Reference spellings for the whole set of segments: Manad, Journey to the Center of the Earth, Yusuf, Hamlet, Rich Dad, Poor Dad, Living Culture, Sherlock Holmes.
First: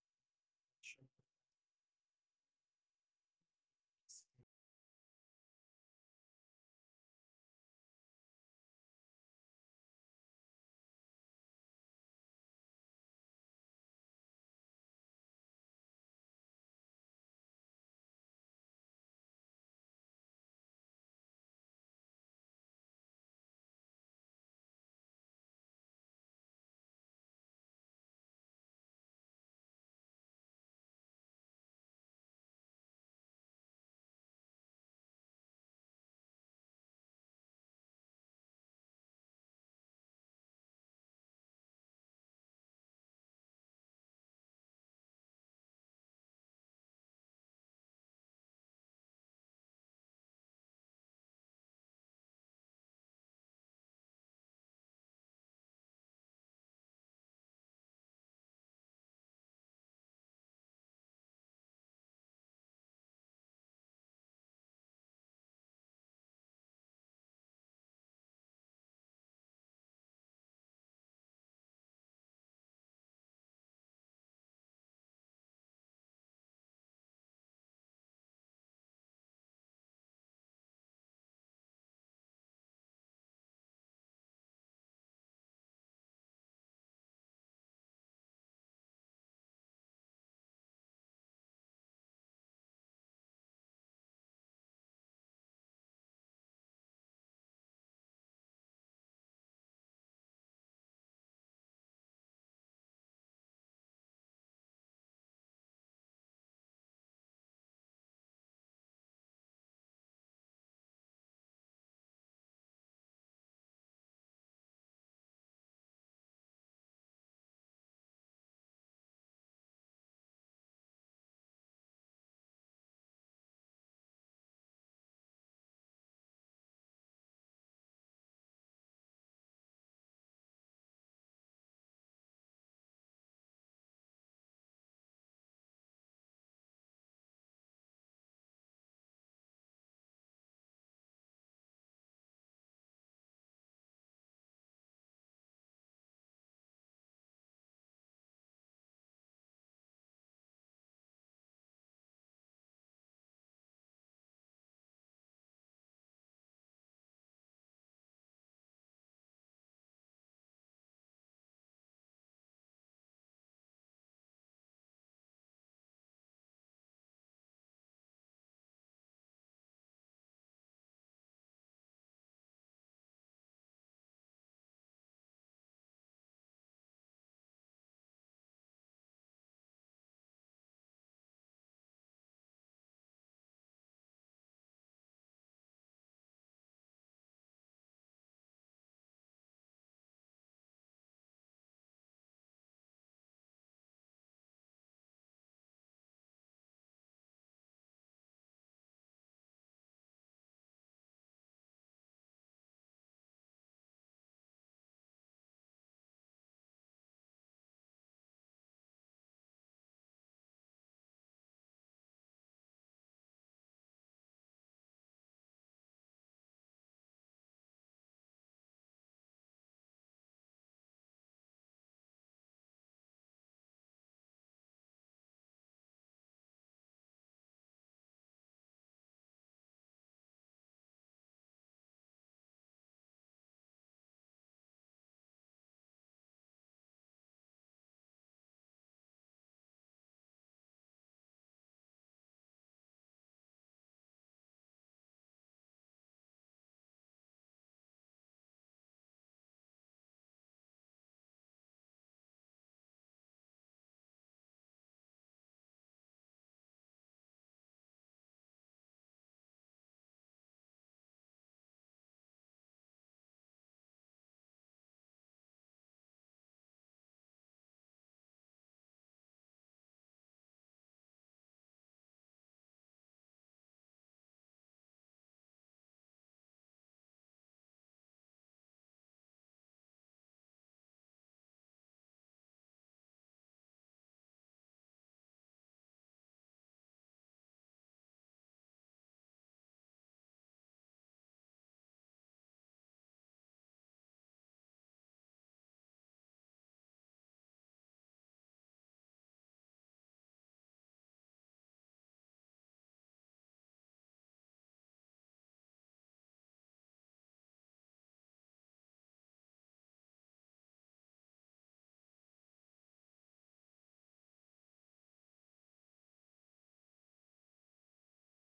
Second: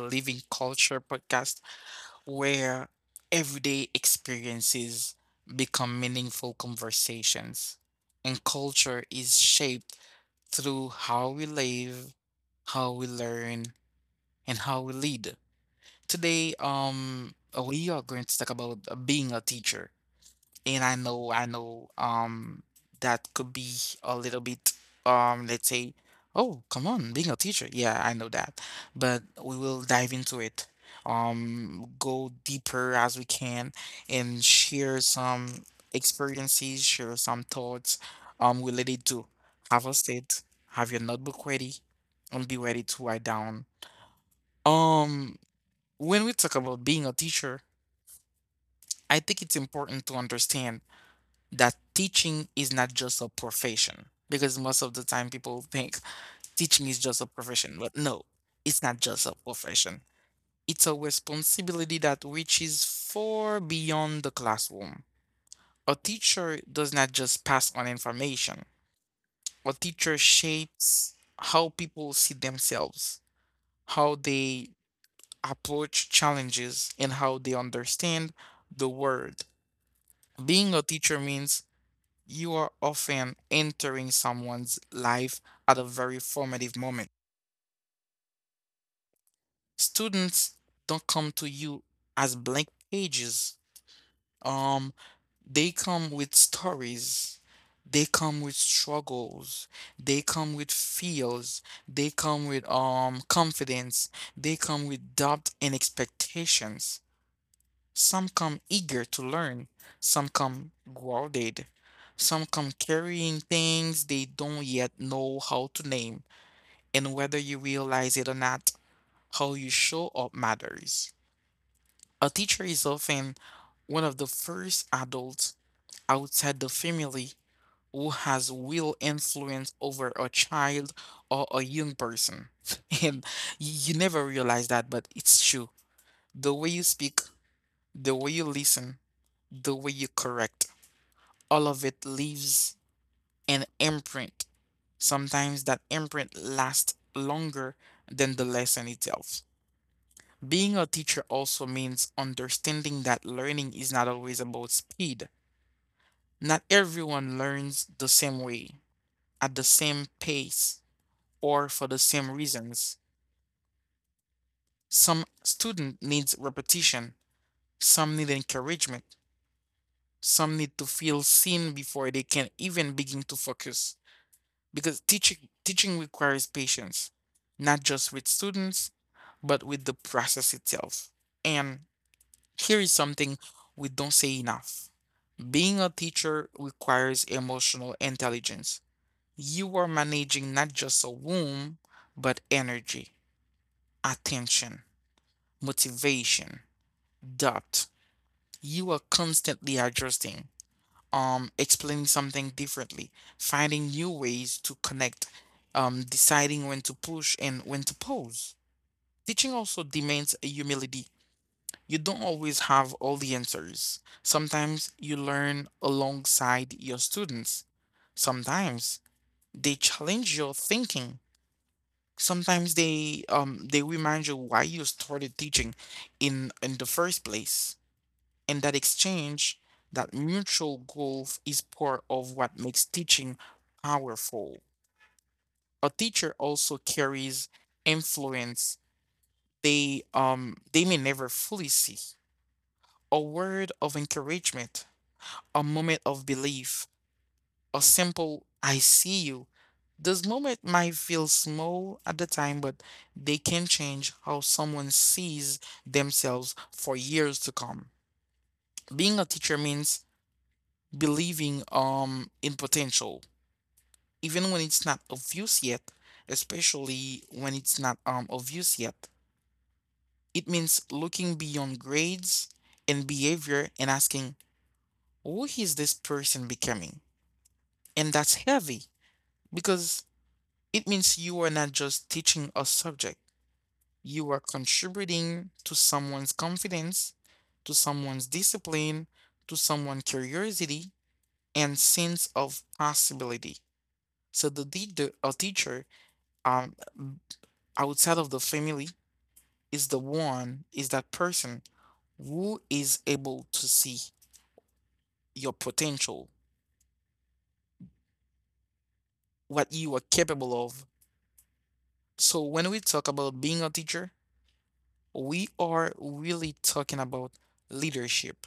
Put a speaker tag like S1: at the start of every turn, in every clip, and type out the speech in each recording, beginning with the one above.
S1: Living Culture podcast, where everyday experiences become meaningful conversations. And culture is shaped through how we live, how we learn, and how we lead. Today, we are going to talk about being a teacher. And I know, that could be a little bit, let's say, oh, come on, being a teacher. Yeah, I know that. But we will dive into it, go deeper as we can and share some experiences, share some thoughts, related to have a state, have your notebook ready, and be ready to write down. Um, when we talk about being a teacher, I think it's important to understand that teaching is not just a profession, because most of the time people think teaching is just a profession, but no, it's not just a profession. It's a responsibility that reaches far beyond the classroom. A teacher does not just pass on information. A teacher shapes how people see themselves, how they approach challenges, and how they understand the world. Being a teacher means you are often entering someone's life at a very formative moment. Students don't come to you as blank pages. Um, they come with stories. They come with struggles. They come with fears. They come with confidence. They come with doubt and expectations. Some come eager to learn, some come grounded, some come carrying things they don't yet know how to name, and whether you realize it or not, how you show up matters. A teacher is often one of the first adults outside the family who has real influence over a child or a young person. And you never realize that, but it's true. The way you speak, the way you listen, the way you correct, all of it leaves an imprint. Sometimes that imprint lasts longer than the lesson itself. Being a teacher also means understanding that learning is not always about speed. Not everyone learns the same way, at the same pace, or for the same reasons. Some student needs repetition, some need encouragement, some need to feel seen before they can even begin to focus. Because teaching requires patience, not just with students, but with the process itself. And here is something we don't say enough. Being a teacher requires emotional intelligence. You are managing not just a womb, but energy, attention, motivation, doubt. You are constantly adjusting. Explaining something differently, finding new ways to connect, deciding when to push and when to pause. Teaching also demands a humility. You don't always have all the answers. Sometimes you learn alongside your students. Sometimes they challenge your thinking. Sometimes they remind you why you started teaching in the first place. And that exchange, that mutual growth is part of what makes teaching powerful. A teacher also carries influence they may never fully see. A word of encouragement, a moment of belief, a simple I see you. This moment might feel small at the time, but they can change how someone sees themselves for years to come. Being a teacher means believing in potential even when it's not obvious yet, especially when it's not obvious yet. It means looking beyond grades and behavior and asking who is this person becoming, and that's heavy, because it means you are not just teaching a subject, you are contributing to someone's confidence, to someone's discipline, to someone's curiosity and sense of possibility. So the teacher, a teacher, um, outside of the family, is the one, is that person who is able to see your potential, what you are capable of. So when we talk about being a teacher, we are really talking about leadership.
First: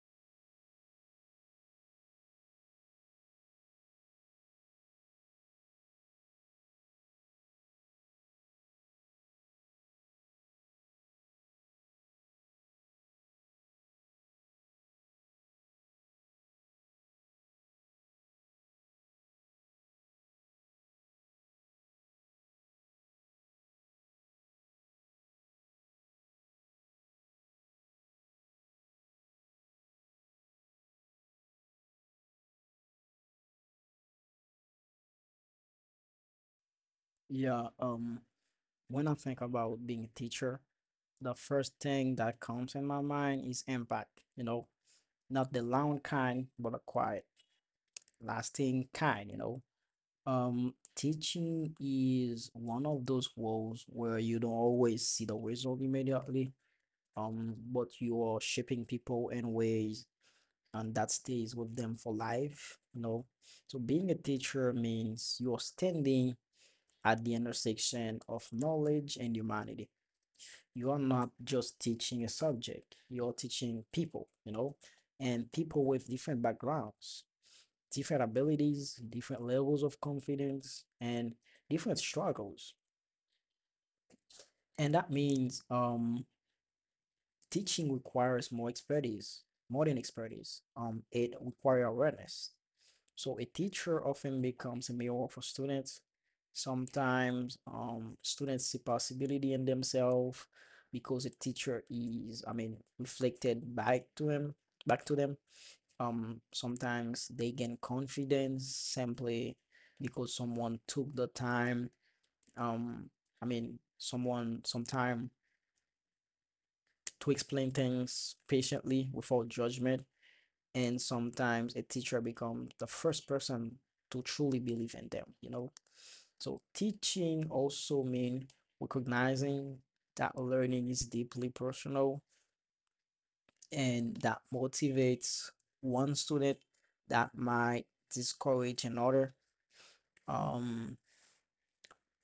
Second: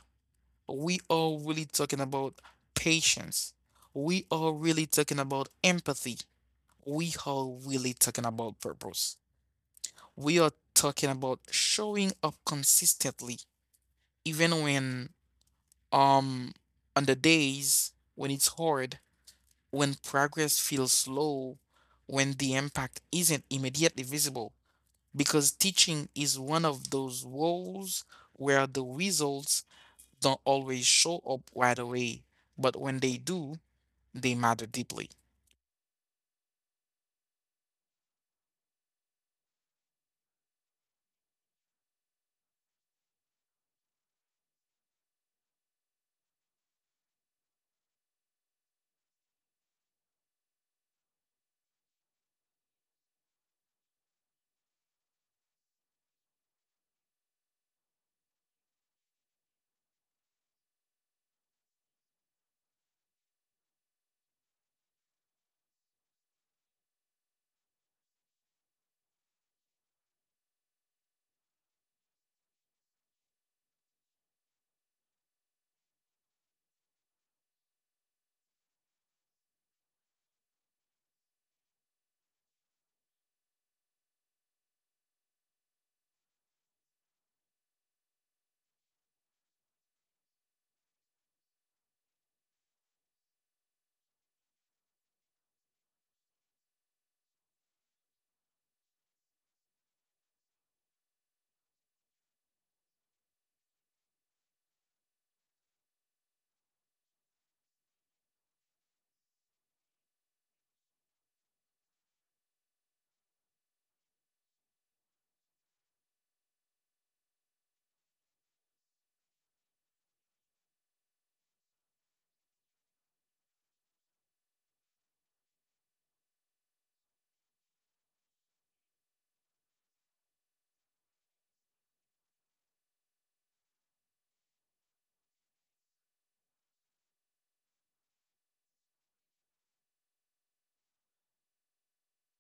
S1: We are really talking about patience. We are really talking about empathy. We are really talking about purpose. We are talking about showing up consistently even when um on the days when it's hard, when progress feels slow, when the impact isn't immediately visible, because teaching is one of those roles where the results don't always show up right away, but when they do, they matter deeply.
S2: Yeah, um, when I think about being a teacher, the first thing that comes in my mind is impact, you know, not the loud kind, but the quiet, lasting kind. You know. Teaching is one of those roles where you don't always see the result immediately, but you are shaping people in ways and that stays with them for life, you know. So being a teacher means you're standing at the intersection of knowledge and humanity. You are not just teaching a subject, you're teaching people, you know, and people with different backgrounds, different abilities, different levels of confidence and different struggles, and that means teaching requires more expertise, more than expertise, it requires awareness. So a teacher often becomes a mirror for students. Sometimes students see possibility in themselves because the teacher is, reflected back to them. Sometimes they gain confidence simply because someone took the time. Um, Someone some time, to explain things patiently without judgment, and sometimes a teacher becomes the first person to truly believe in them, you know. So teaching also means recognizing that learning is deeply personal, and that motivates one student, that might discourage another. Um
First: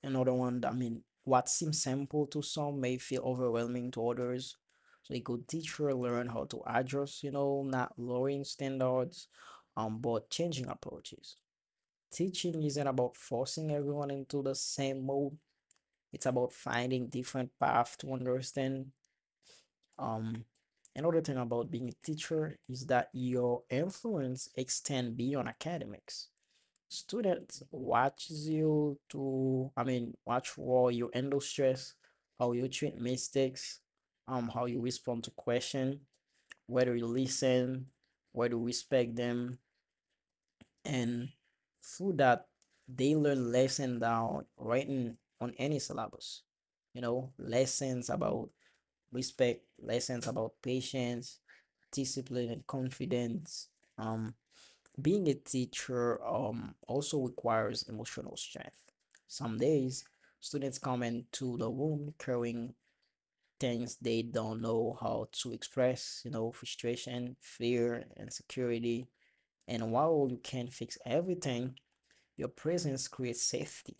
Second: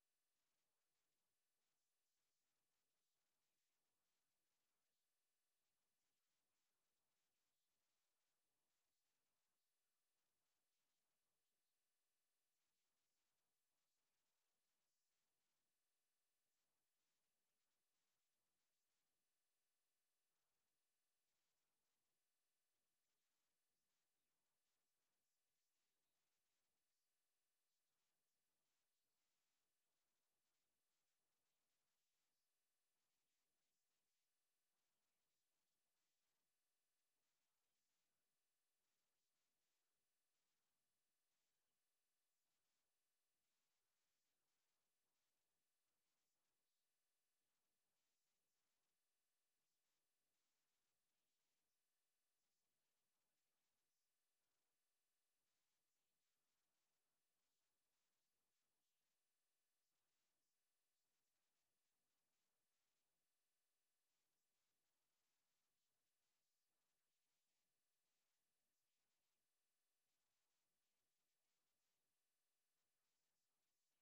S2: Another one, that I mean, what seems simple to some may feel overwhelming to others. So a good teacher learn how to adjust, you know, not lowering standards, but changing approaches. Teaching isn't about forcing everyone into the same mode. It's about finding different paths to understand. Um, another thing about being a teacher is that your influence extend beyond academics. Students watches you to, I mean, watch how you handle stress, how you treat mistakes, how you respond to question, whether you listen, whether you respect them, and through that they learn lesson down writing on any syllabus. You know, lessons about respect, lessons about patience, discipline and confidence. Um, being a teacher also requires emotional strength. Some days, students come into the room carrying things they don't know how to express, you know, frustration, fear, insecurity. And while you can't fix everything, your presence creates safety.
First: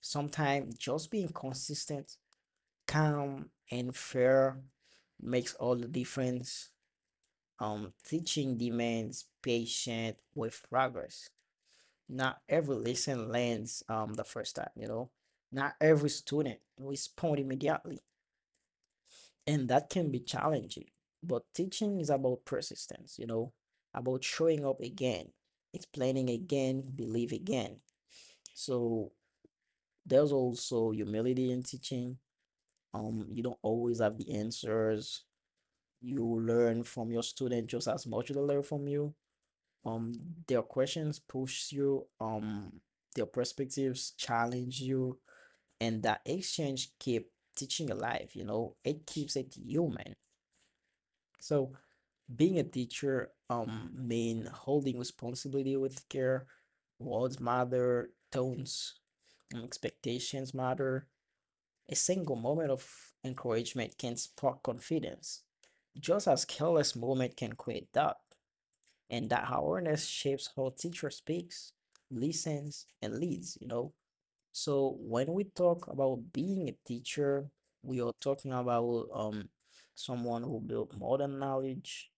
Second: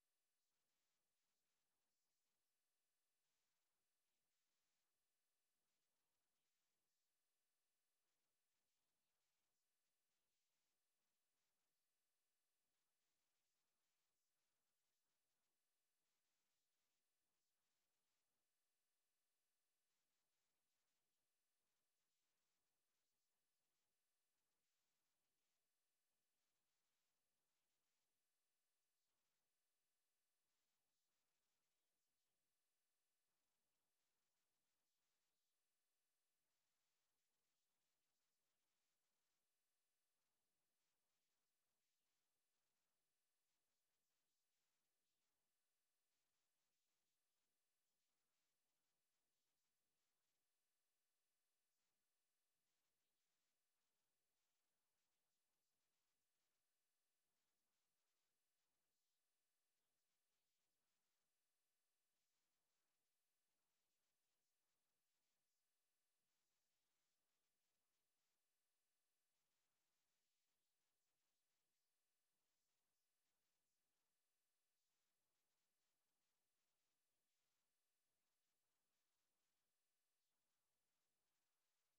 S2: Sometimes just being consistent, calm, and fair makes all the difference. Teaching demands patience with progress. Not every lesson lands the first time, you know. Not every student responds immediately, and that can be challenging. But teaching is about persistence, you know, about showing up again, explaining again, believe again. So there's also humility in teaching. You don't always have the answers. You learn from your student just as much as they learn from you. Um, their questions push you. Their perspectives challenge you, and that exchange keep teaching alive. You know, it keeps it human. So being a teacher mean holding responsibility with care. Words matter, tones and expectations matter. A single moment of encouragement can spark confidence, just as careless moment can create doubt, and that awareness shapes how teacher speaks, listens and leads, you know. So when we talk about being a teacher, we are talking about someone who built modern knowledge.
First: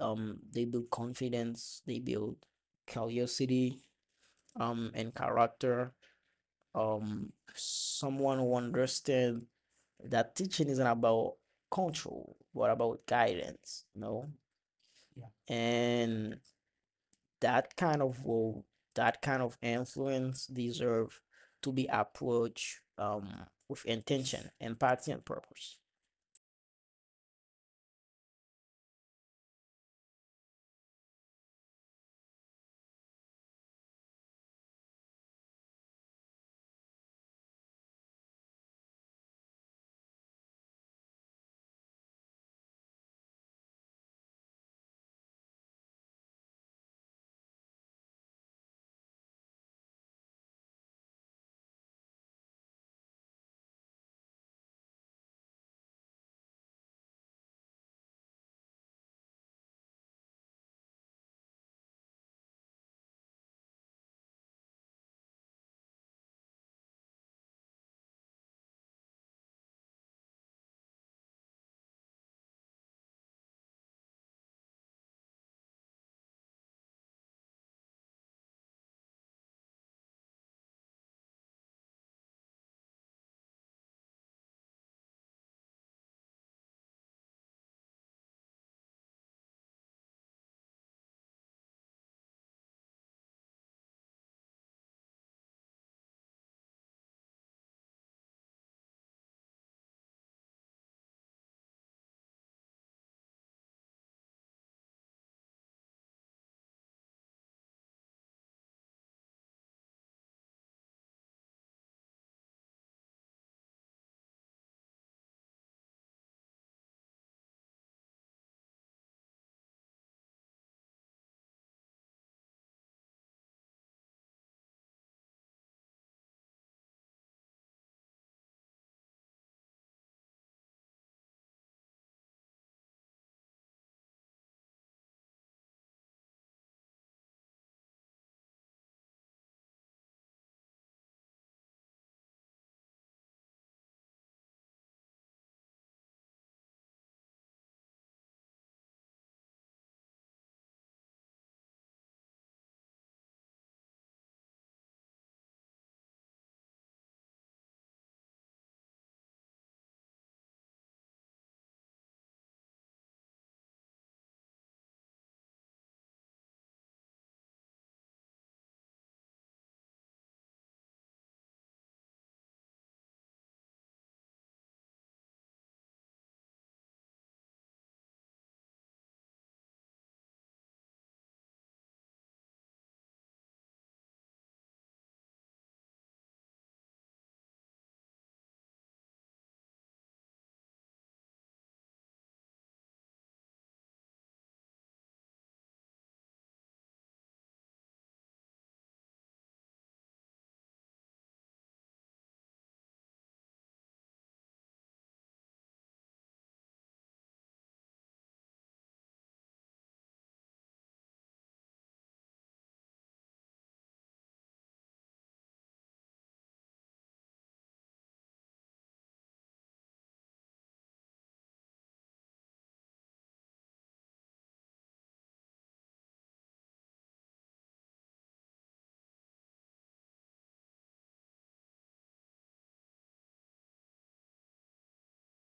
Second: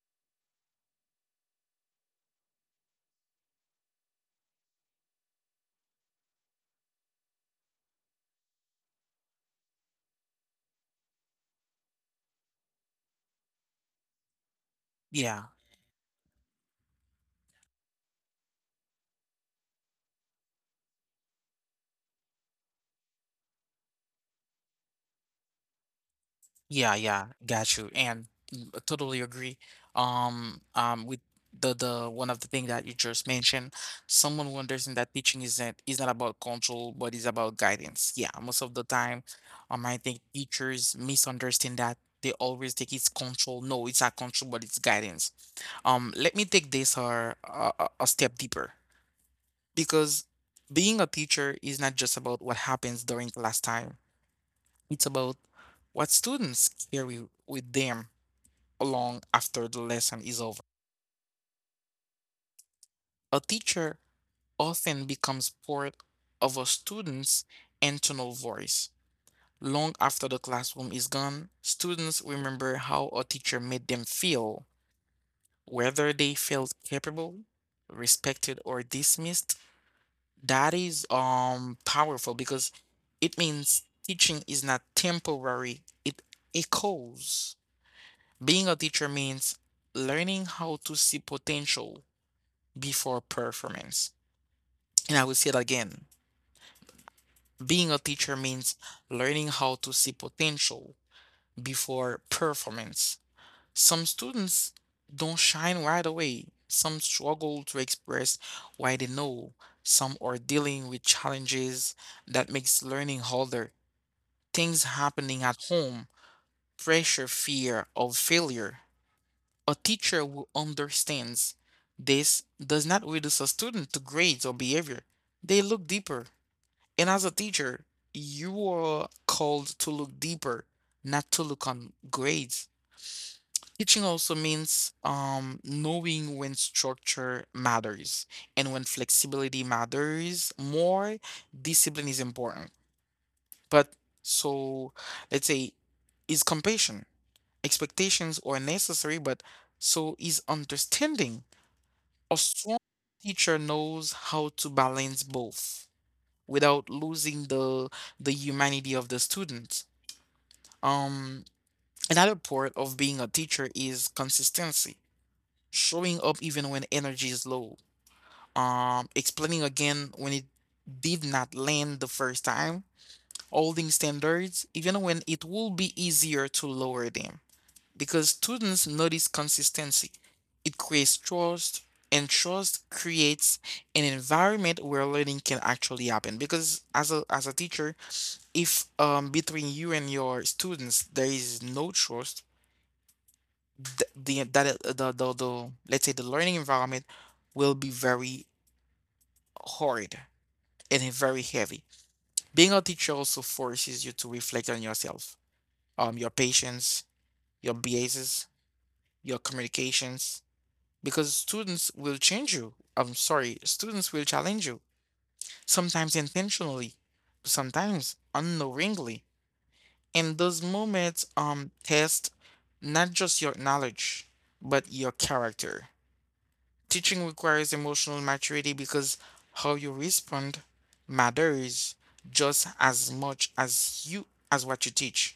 S2: They build confidence, they build curiosity, and character. Someone who understands that teaching isn't about control, but about guidance, you know?
S1: Yeah.
S2: And that kind of role, that kind of influence deserve to be approached with intention, empathy, and purpose.
S1: Yeah, yeah, got you, and mm, I totally agree. With the one of the thing that you just mentioned, someone who understands that teaching isn't is not about control, but is about guidance. Yeah, most of the time, I think teachers misunderstand that. They always think it's control. No, it's not control, but it's guidance. Let me take this or a step deeper, because being a teacher is not just about what happens during class time. It's about what students carry with them along after the lesson is over. A teacher often becomes part of a student's internal voice. Long after the classroom is gone, students remember how a teacher made them feel, whether they felt capable, respected, or dismissed. That is powerful, because it means teaching is not temporary, it echoes. Being a teacher means learning how to see potential before performance. And I will say it again. Being a teacher means learning how to see potential before performance. Some students don't shine right away. Some struggle to express why they know. Some are dealing with challenges that makes learning harder. Things happening at home, pressure, fear of failure. A teacher who understands this does not reduce a student to grades or behavior. They look deeper. And as a teacher, you are called to look deeper, not to look on grades. Teaching also means knowing when structure matters and when flexibility matters more. Discipline is important. But so, let's say, is compassion. Expectations are necessary, but so is understanding. A strong teacher knows how to balance both without losing the humanity of the student. Um, Another part of being a teacher is consistency, showing up even when energy is low, explaining again when it did not land the first time, holding standards even when it will be easier to lower them. Because students notice consistency. It creates trust, and trust creates an environment where learning can actually happen. Because as a teacher, if between you and your students there is no trust, the let's say the learning environment will be very hard and very heavy. Being a teacher also forces you to reflect on yourself, your patience, your biases, your communications, because students will change you. I'm sorry, students will challenge you, sometimes intentionally, sometimes unknowingly. And those moments test not just your knowledge, but your character. Teaching requires emotional maturity, because how you respond matters just as much as you as what you teach.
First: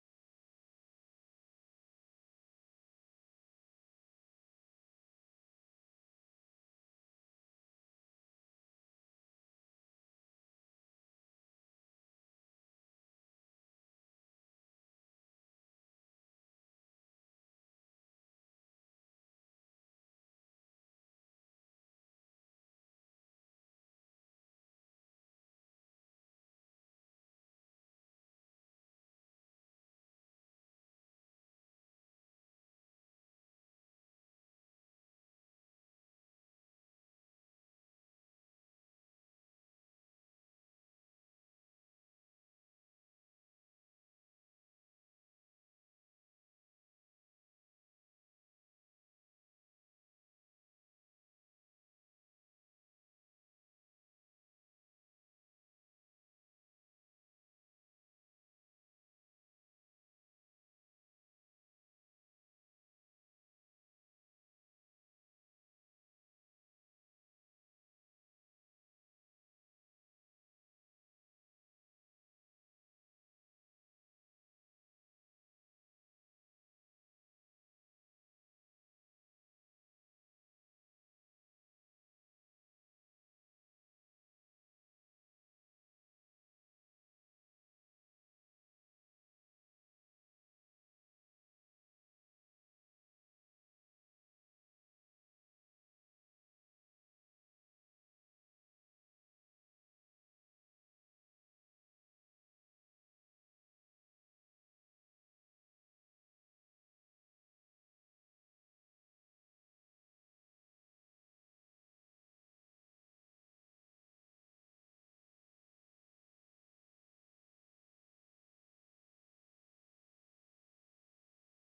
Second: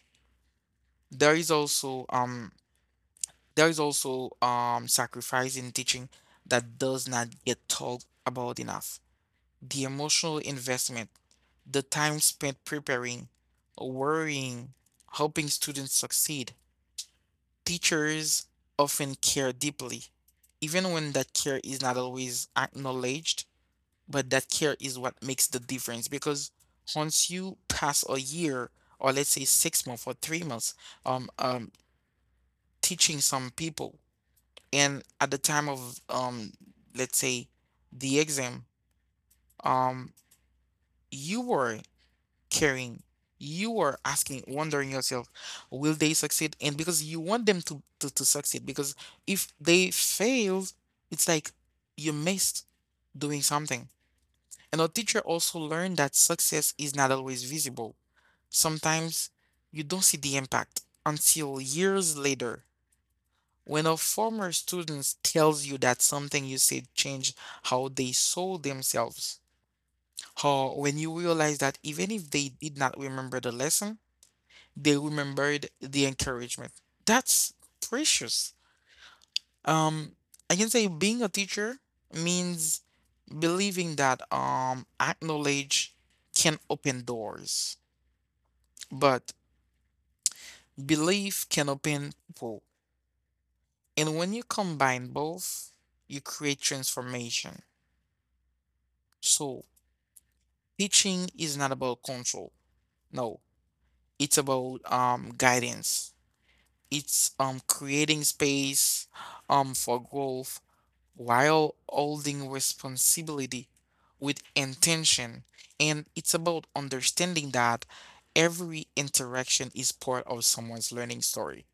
S1: There is also um there is also sacrifice in teaching that does not get talked about enough. The emotional investment, the time spent preparing, worrying, helping students succeed. Teachers often care deeply, even when that care is not always acknowledged, but that care is what makes the difference, because once you pass a year, or let's say 6 months or 3 months, um, um, teaching some people, and at the time of let's say the exam, um, you were caring. You are asking, wondering yourself, will they succeed? And because you want them to succeed, because if they fail, it's like you missed doing something. And our teacher also learned that success is not always visible. Sometimes you don't see the impact until years later. When a former student tells you that something you said changed how they saw themselves, or when you realize that even if they did not remember the lesson, they remembered the encouragement. That's precious. Um, I can say being a teacher means believing that knowledge can open doors, but belief can open people. And when you combine both, you create transformation. So teaching is not about control. No, it's about guidance. It's creating space for growth while holding responsibility with intention. And it's about understanding that every interaction is part of someone's learning story.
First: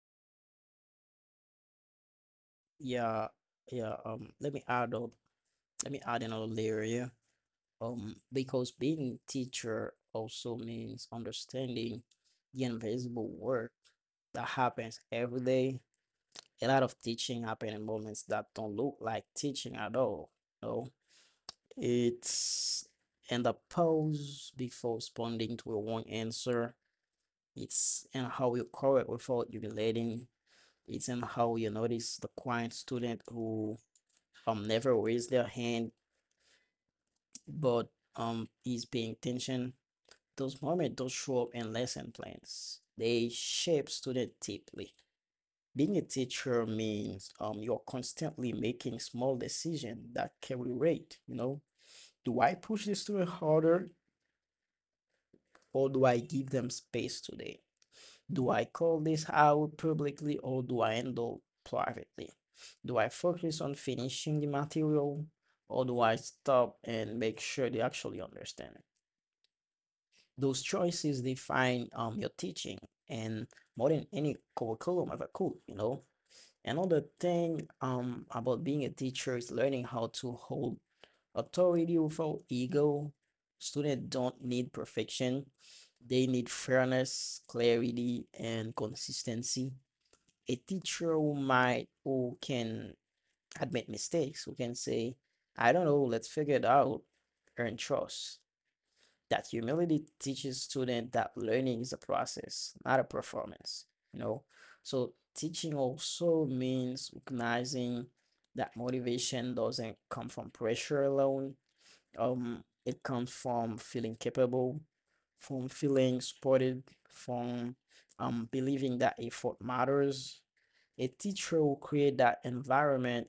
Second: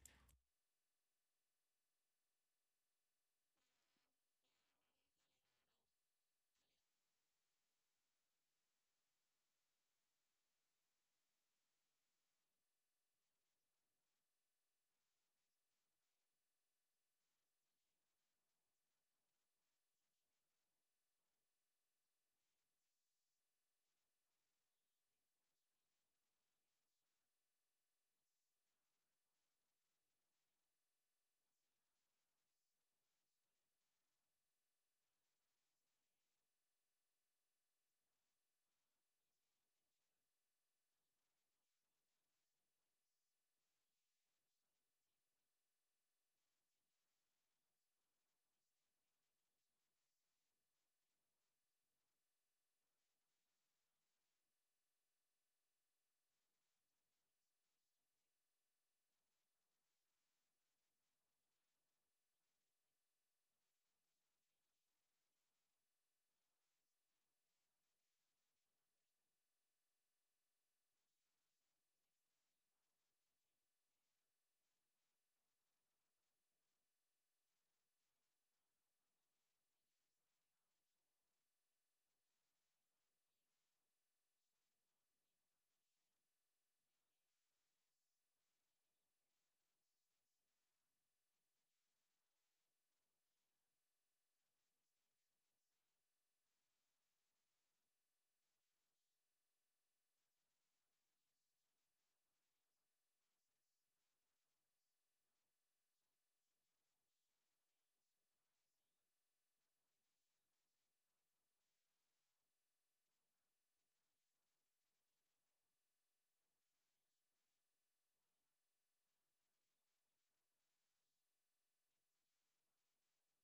S2: Yeah, yeah. Let me add up. Let me add another layer here. Because being teacher also means understanding the invisible work that happens every day. A lot of teaching happen in moments that don't look like teaching at all. No. It's and the pause before responding to a one answer. It's and how you correct without humiliating. It's and how you notice the quiet student who never raised their hand but is paying attention. Those moments don't show up in lesson plans. They shape student deeply. Being a teacher means you're constantly making small decisions that carry weight, you know. Do I push this student harder or do I give them space today? Do I call this out publicly or do I handle privately? Do I focus on finishing the material or do I stop and make sure they actually understand it? Those choices define your teaching, and more than any curriculum ever could, you know? Another thing about being a teacher is learning how to hold authority without ego. Students don't need perfection. They need fairness, clarity, and consistency. A teacher who can admit mistakes, who can say, I don't know, let's figure it out, earn trust. That humility teaches student that learning is a process, not a performance. You know, so teaching also means recognizing that motivation doesn't come from pressure alone. It comes from feeling capable, from feeling supported, from believing that effort matters. A teacher will create that environment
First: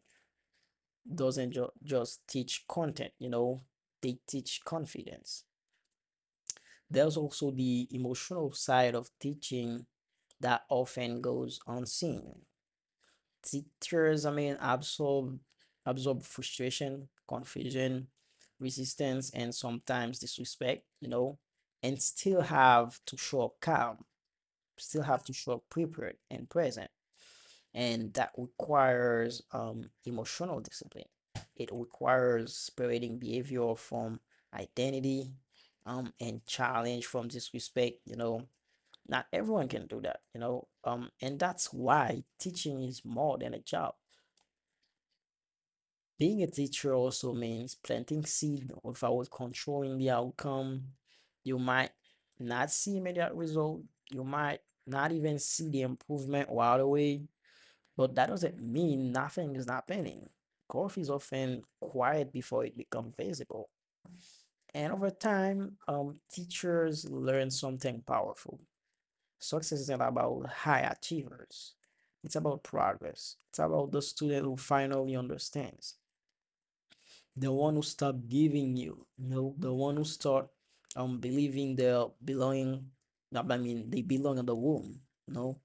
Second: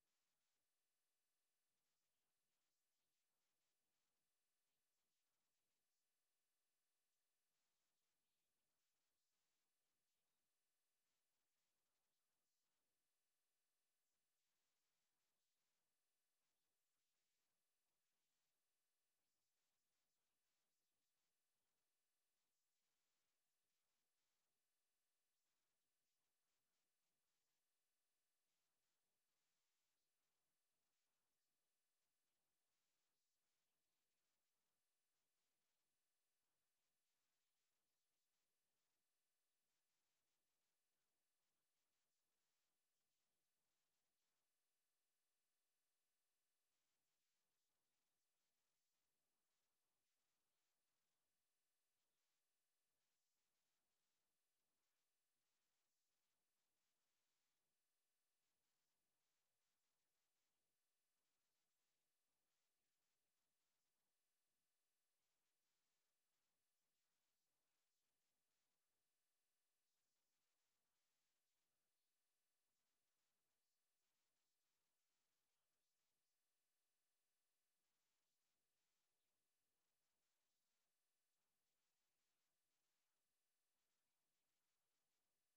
S2: doesn't just teach content. You know, they teach confidence. There's also the emotional side of teaching that often goes unseen. Teachers absorb frustration, confusion, resistance, and sometimes disrespect, you know, and still have to show up calm, still have to show up prepared and present. And that requires emotional discipline. It requires separating behavior from identity, and challenge from disrespect, you know. Not everyone can do that, you know. And that's why teaching is more than a job. Being a teacher also means planting seed without controlling the outcome. You might not see immediate result. You might not even see the improvement right away. But that doesn't mean nothing is not happening. Growth is often quiet before it becomes visible. And over time, teachers learn something powerful. Success isn't about high achievers. It's about progress. It's about the student who finally understands. The one who stop giving you, you know, the one who start believing they are belonging, they belong in the womb, you know.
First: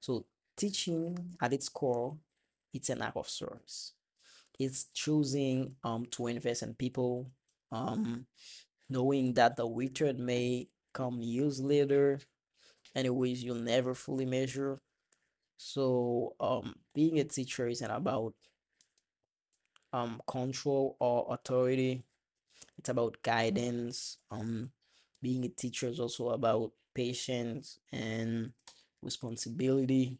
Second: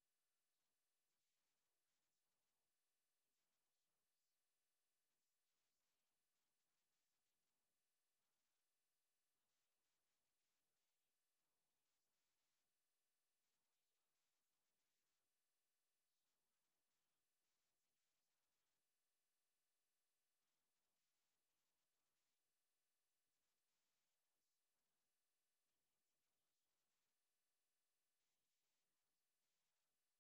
S2: So teaching at its core, it's an act of service. It's choosing to invest in people, um, knowing that the return may come years later, anyways you'll never fully measure. So, being a teacher isn't about control or authority. It's about guidance. Being a teacher is also about patience and responsibility.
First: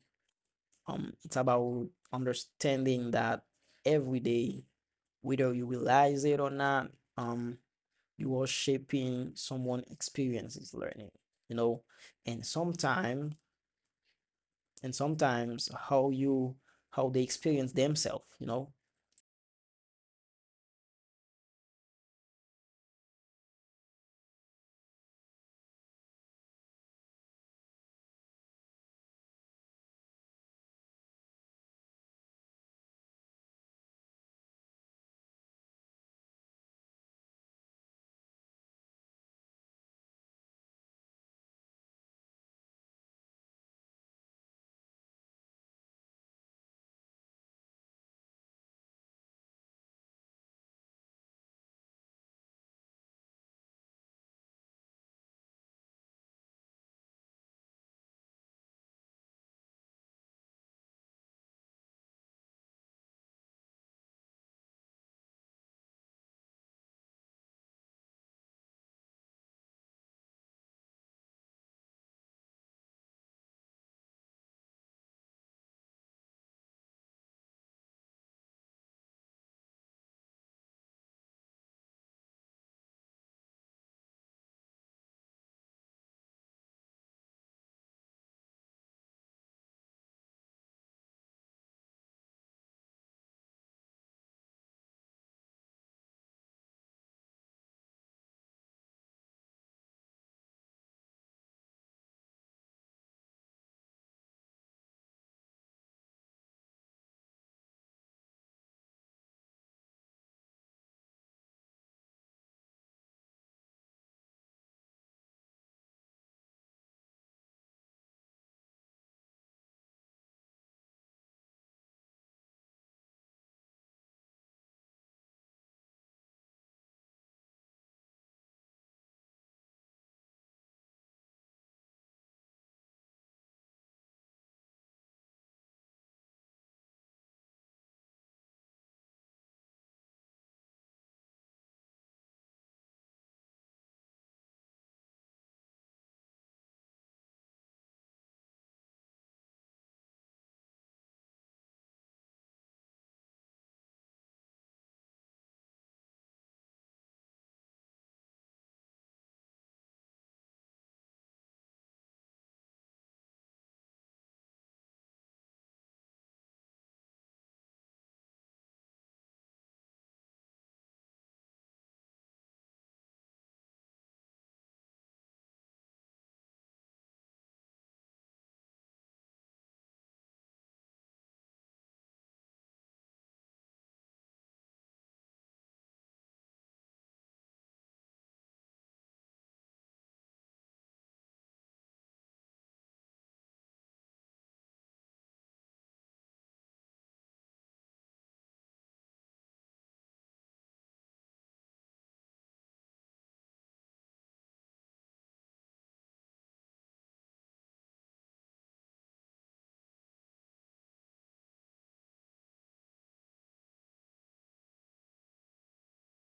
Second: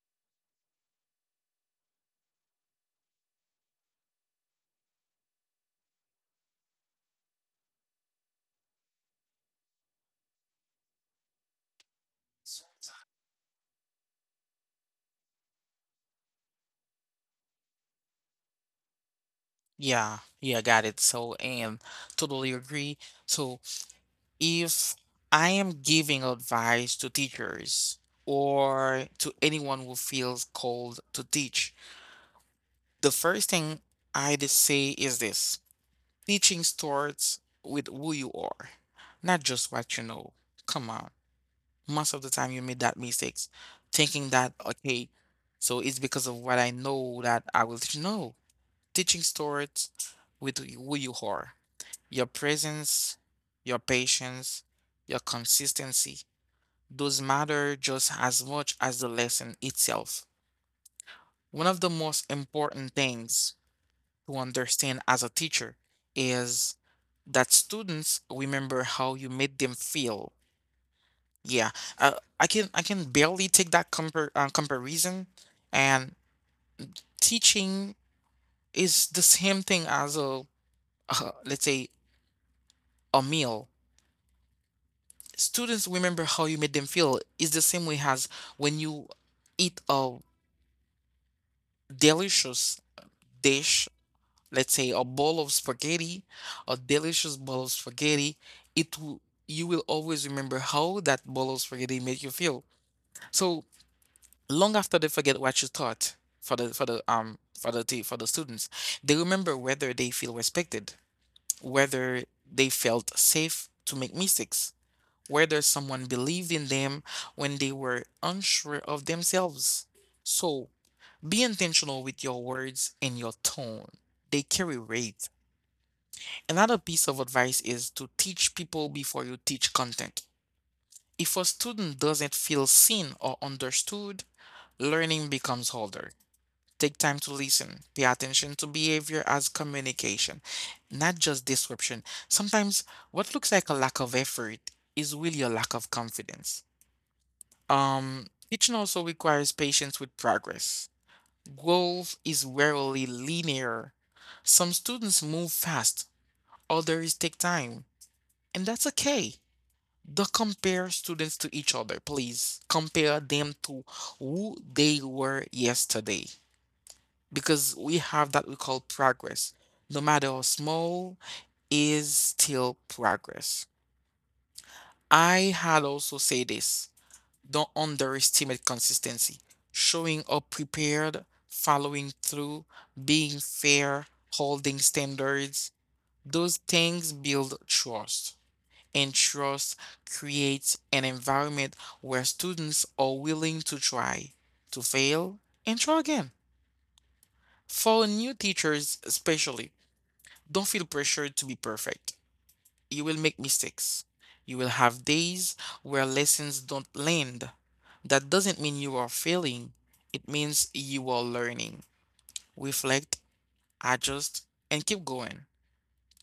S2: It's about understanding that every day, whether you realize it or not, um, you are shaping someone experiences learning, you know, and sometimes and sometimes how you how they experience themselves, you know.
S1: Yeah, yeah, got it. So, and totally agree. So, if I am giving advice to teachers or to anyone who feels called to teach, the first thing I'd say is this. Teaching starts with who you are, not just what you know. Come on. Most of the time you made that mistakes, thinking that, okay, so it's because of what I know that I will teach. No. Teaching starts with who you are, your presence, your patience, your consistency. Those matter just as much as the lesson itself. One of the most important things to understand as a teacher is that students remember how you made them feel. Yeah, uh, I can barely take that comparison, and teaching is the same thing as a let's say a meal. Students remember how you made them feel is the same way as when you eat a delicious dish, let's say a bowl of spaghetti, a delicious bowl of spaghetti, it will you will always remember how that bowl of spaghetti made you feel. So long after they forget what you taught for the students, they remember whether they feel respected, whether they felt safe to make mistakes, whether someone believed in them when they were unsure of themselves. So be intentional with your words and your tone. They carry weight. Another piece of advice is to teach people before you teach content. If a student doesn't feel seen or understood, learning becomes harder. Take time to listen. Pay attention to behavior as communication, not just disruption. Sometimes what looks like a lack of effort is really a lack of confidence. Teaching also requires patience with progress. Growth is rarely linear. Some students move fast, others take time, and that's okay. Don't compare students to each other, please. Compare them to who they were yesterday. Because we have that we call progress. No matter how small, is still progress. I had also say this. Don't underestimate consistency. Showing up prepared, following through, being fair, holding standards. Those things build trust, and trust creates an environment where students are willing to try, to fail, and try again. For new teachers, especially, don't feel pressured to be perfect. You will make mistakes. You will have days where lessons don't land. That doesn't mean you are failing, it means you are learning. Reflect, adjust, and keep going.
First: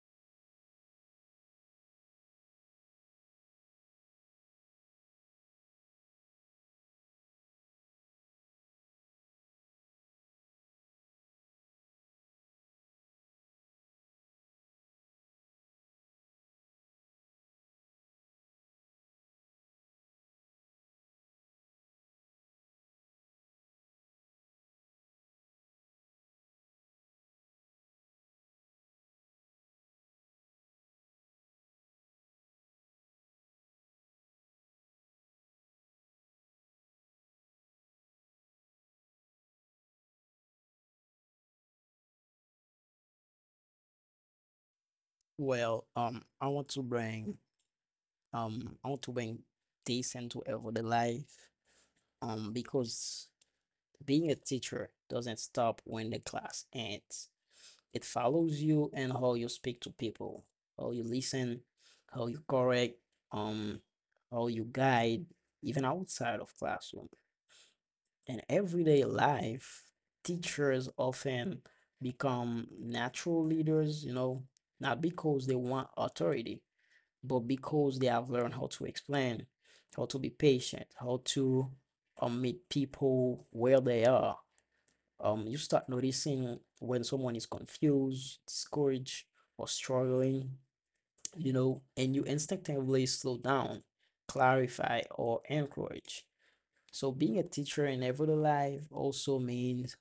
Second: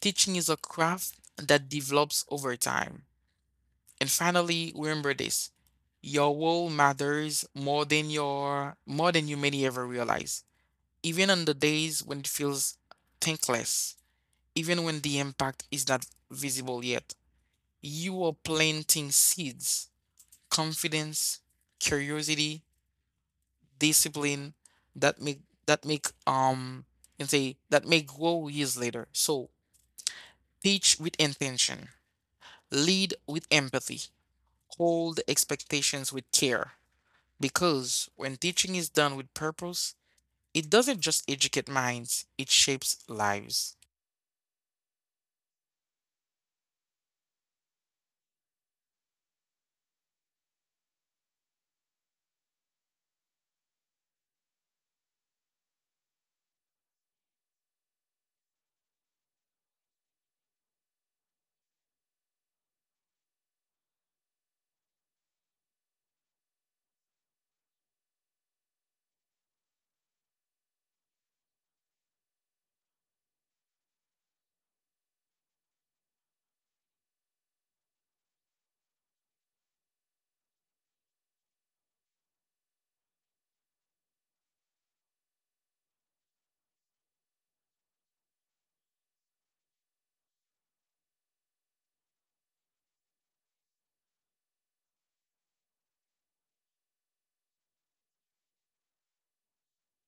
S1: Teaching is a craft that develops over time. And finally, remember this. Your role matters more than your more than you may ever realize. Even on the days when it feels thankless, even when the impact is not visible yet, you are planting seeds, confidence, curiosity, discipline that make that make and say that may grow years later. So teach with intention, lead with empathy, hold expectations with care, because when teaching is done with purpose, it doesn't just educate minds, it shapes lives.
S2: Well, I want to bring this into everyday life, because being a teacher doesn't stop when the class ends. It follows you and how you speak to people, how you listen, how you correct, um, how you guide, even outside of classroom. In everyday life, teachers often become natural leaders, you know, not because they want authority but because they have learned how to explain, how to be patient, how to meet people where they are. Um, you start noticing when someone is confused, discouraged, or struggling, you know, and you instinctively slow down, clarify, or encourage. So being a teacher in everyday life also means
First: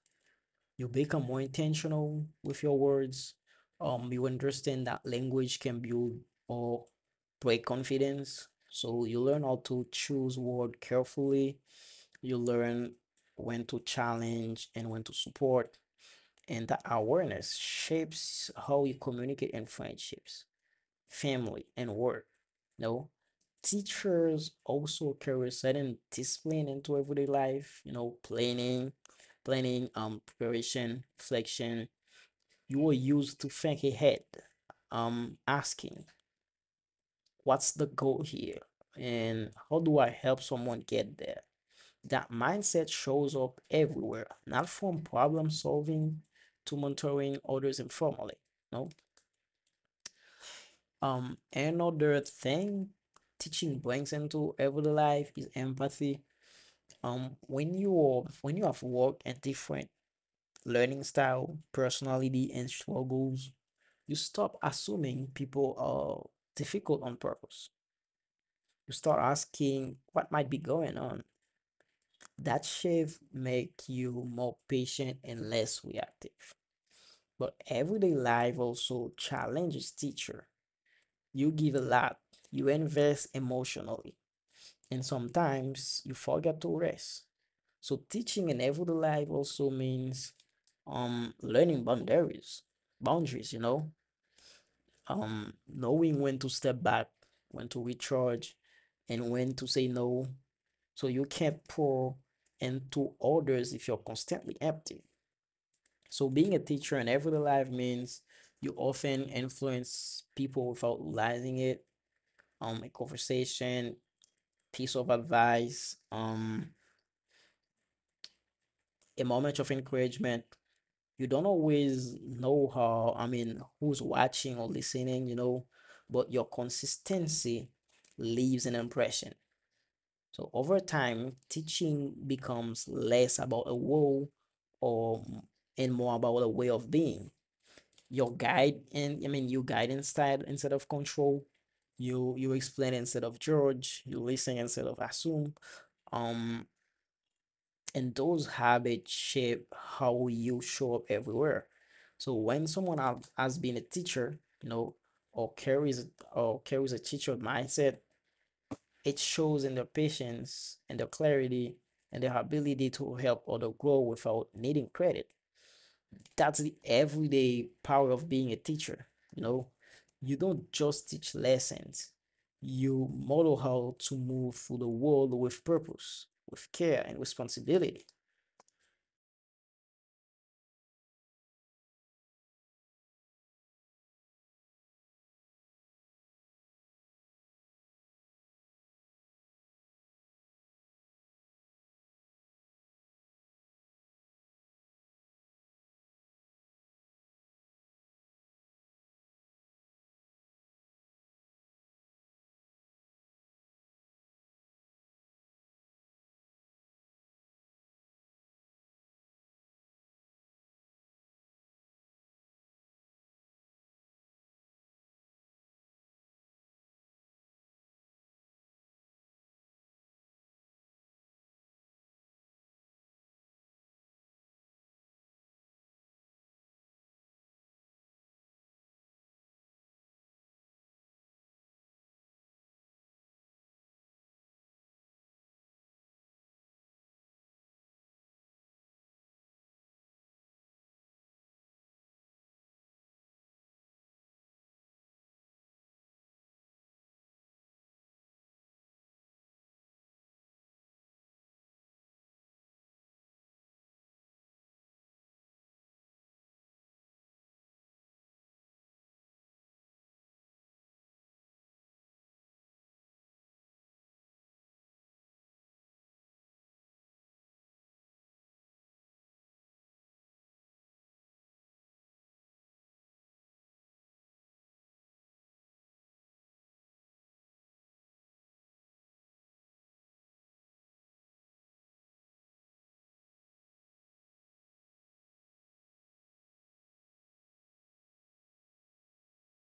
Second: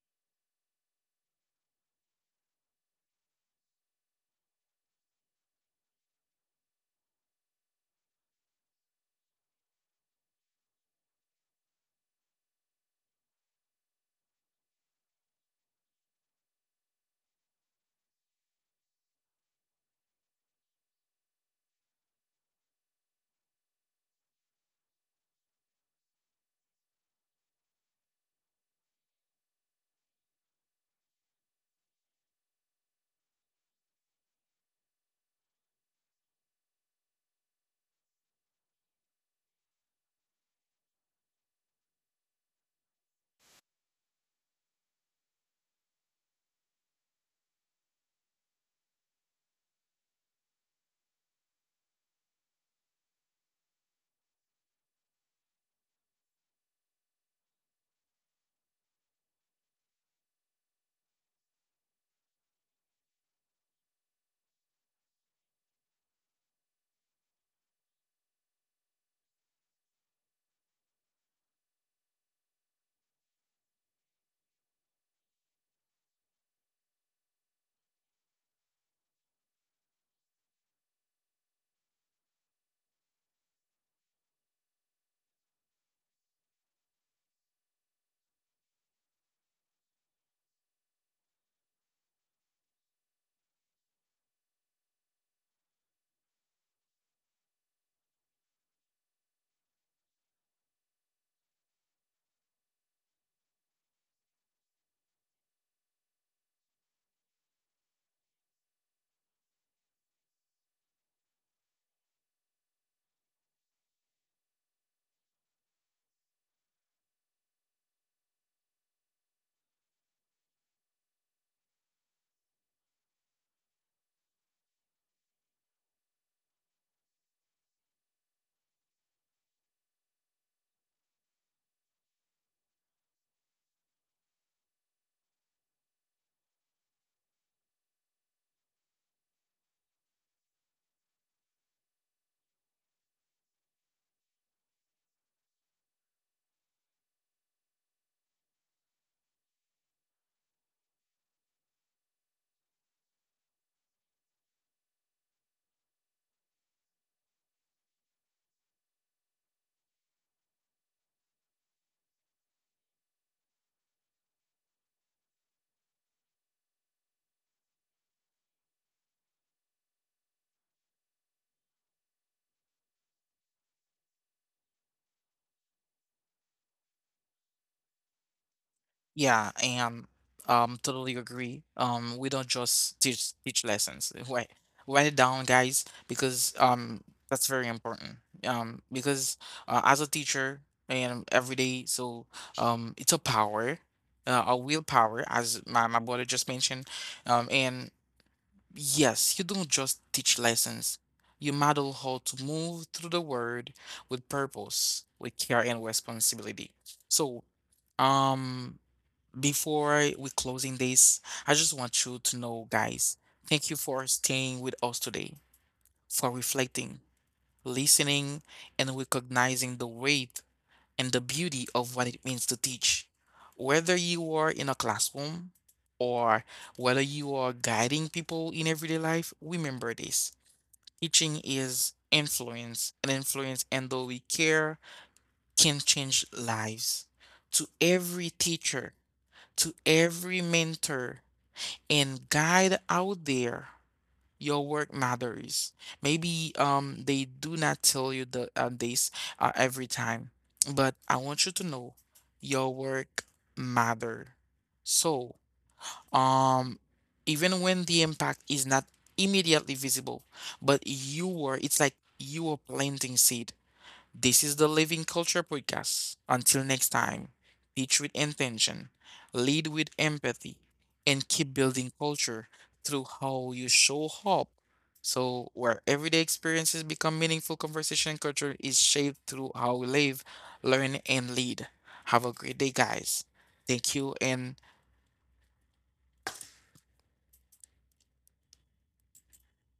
S2: you become more intentional with your words. You understand that language can build or break confidence, so you learn how to choose word carefully. You learn when to challenge and when to support, and that awareness shapes how you communicate in friendships, family, and work. No, teachers also carry certain discipline into everyday life, you know, planning, preparation, reflection. You were used to think ahead, asking, what's the goal here? And how do I help someone get there? That mindset shows up everywhere, not from problem solving to mentoring others informally. No. Another thing teaching brings into everyday life is empathy. When you have worked at different learning style, personality, and struggles, you stop assuming people are difficult on purpose. You start asking what might be going on. That shift make you more patient and less reactive. But everyday life also challenges teacher. You give a lot, you invest emotionally and sometimes you forget to rest. So teaching in everyday life also means learning boundaries, you know, knowing when to step back, when to recharge, and when to say no. So you can't pour into others if you're constantly empty. So being a teacher in everyday life means you often influence people without realizing it. A conversation, piece of advice, a moment of encouragement. You don't always know how, I mean, who's watching or listening, you know, but your consistency leaves an impression. So over time, teaching becomes less about a role or and more about a way of being. Your guide and I mean you guide instead of control. You explain instead of judge. You listen instead of assume. Um, and those habits shape how you show up everywhere. So when someone has been a teacher, you know, or carries or carries a teacher mindset, it shows in their patience and their clarity and their ability to help other grow without needing credit. That's the everyday power of being a teacher. You know, you don't just teach lessons. You model how to move through the world with purpose, with care and responsibility.
S1: Yeah, and totally agree. We don't just teach lessons. Write write it down, guys, because that's very important. Because as a teacher and every day, so it's a power, a willpower, as my brother just mentioned. And yes, you don't just teach lessons. You model how to move through the world with purpose, with care and responsibility. So, um, before we closing this, I just want you to know, guys, thank you for staying with us today, for reflecting, listening, and recognizing the weight and the beauty of what it means to teach. Whether you are in a classroom or whether you are guiding people in everyday life, remember this. Teaching is influence, and influence, and though we care, can change lives. To every teacher, to every mentor and guide out there, your work matters. Maybe they do not tell you the this every time, but I want you to know your work matter. So, um even when the impact is not immediately visible, but you were it's like you were planting seed. This is the Living Culture podcast. Until next time, teach with intention, lead with empathy, and keep building culture through how you show up. So, where everyday experiences become meaningful, conversation culture is shaped through how we live, learn, and lead. Have a great day, guys. Thank you and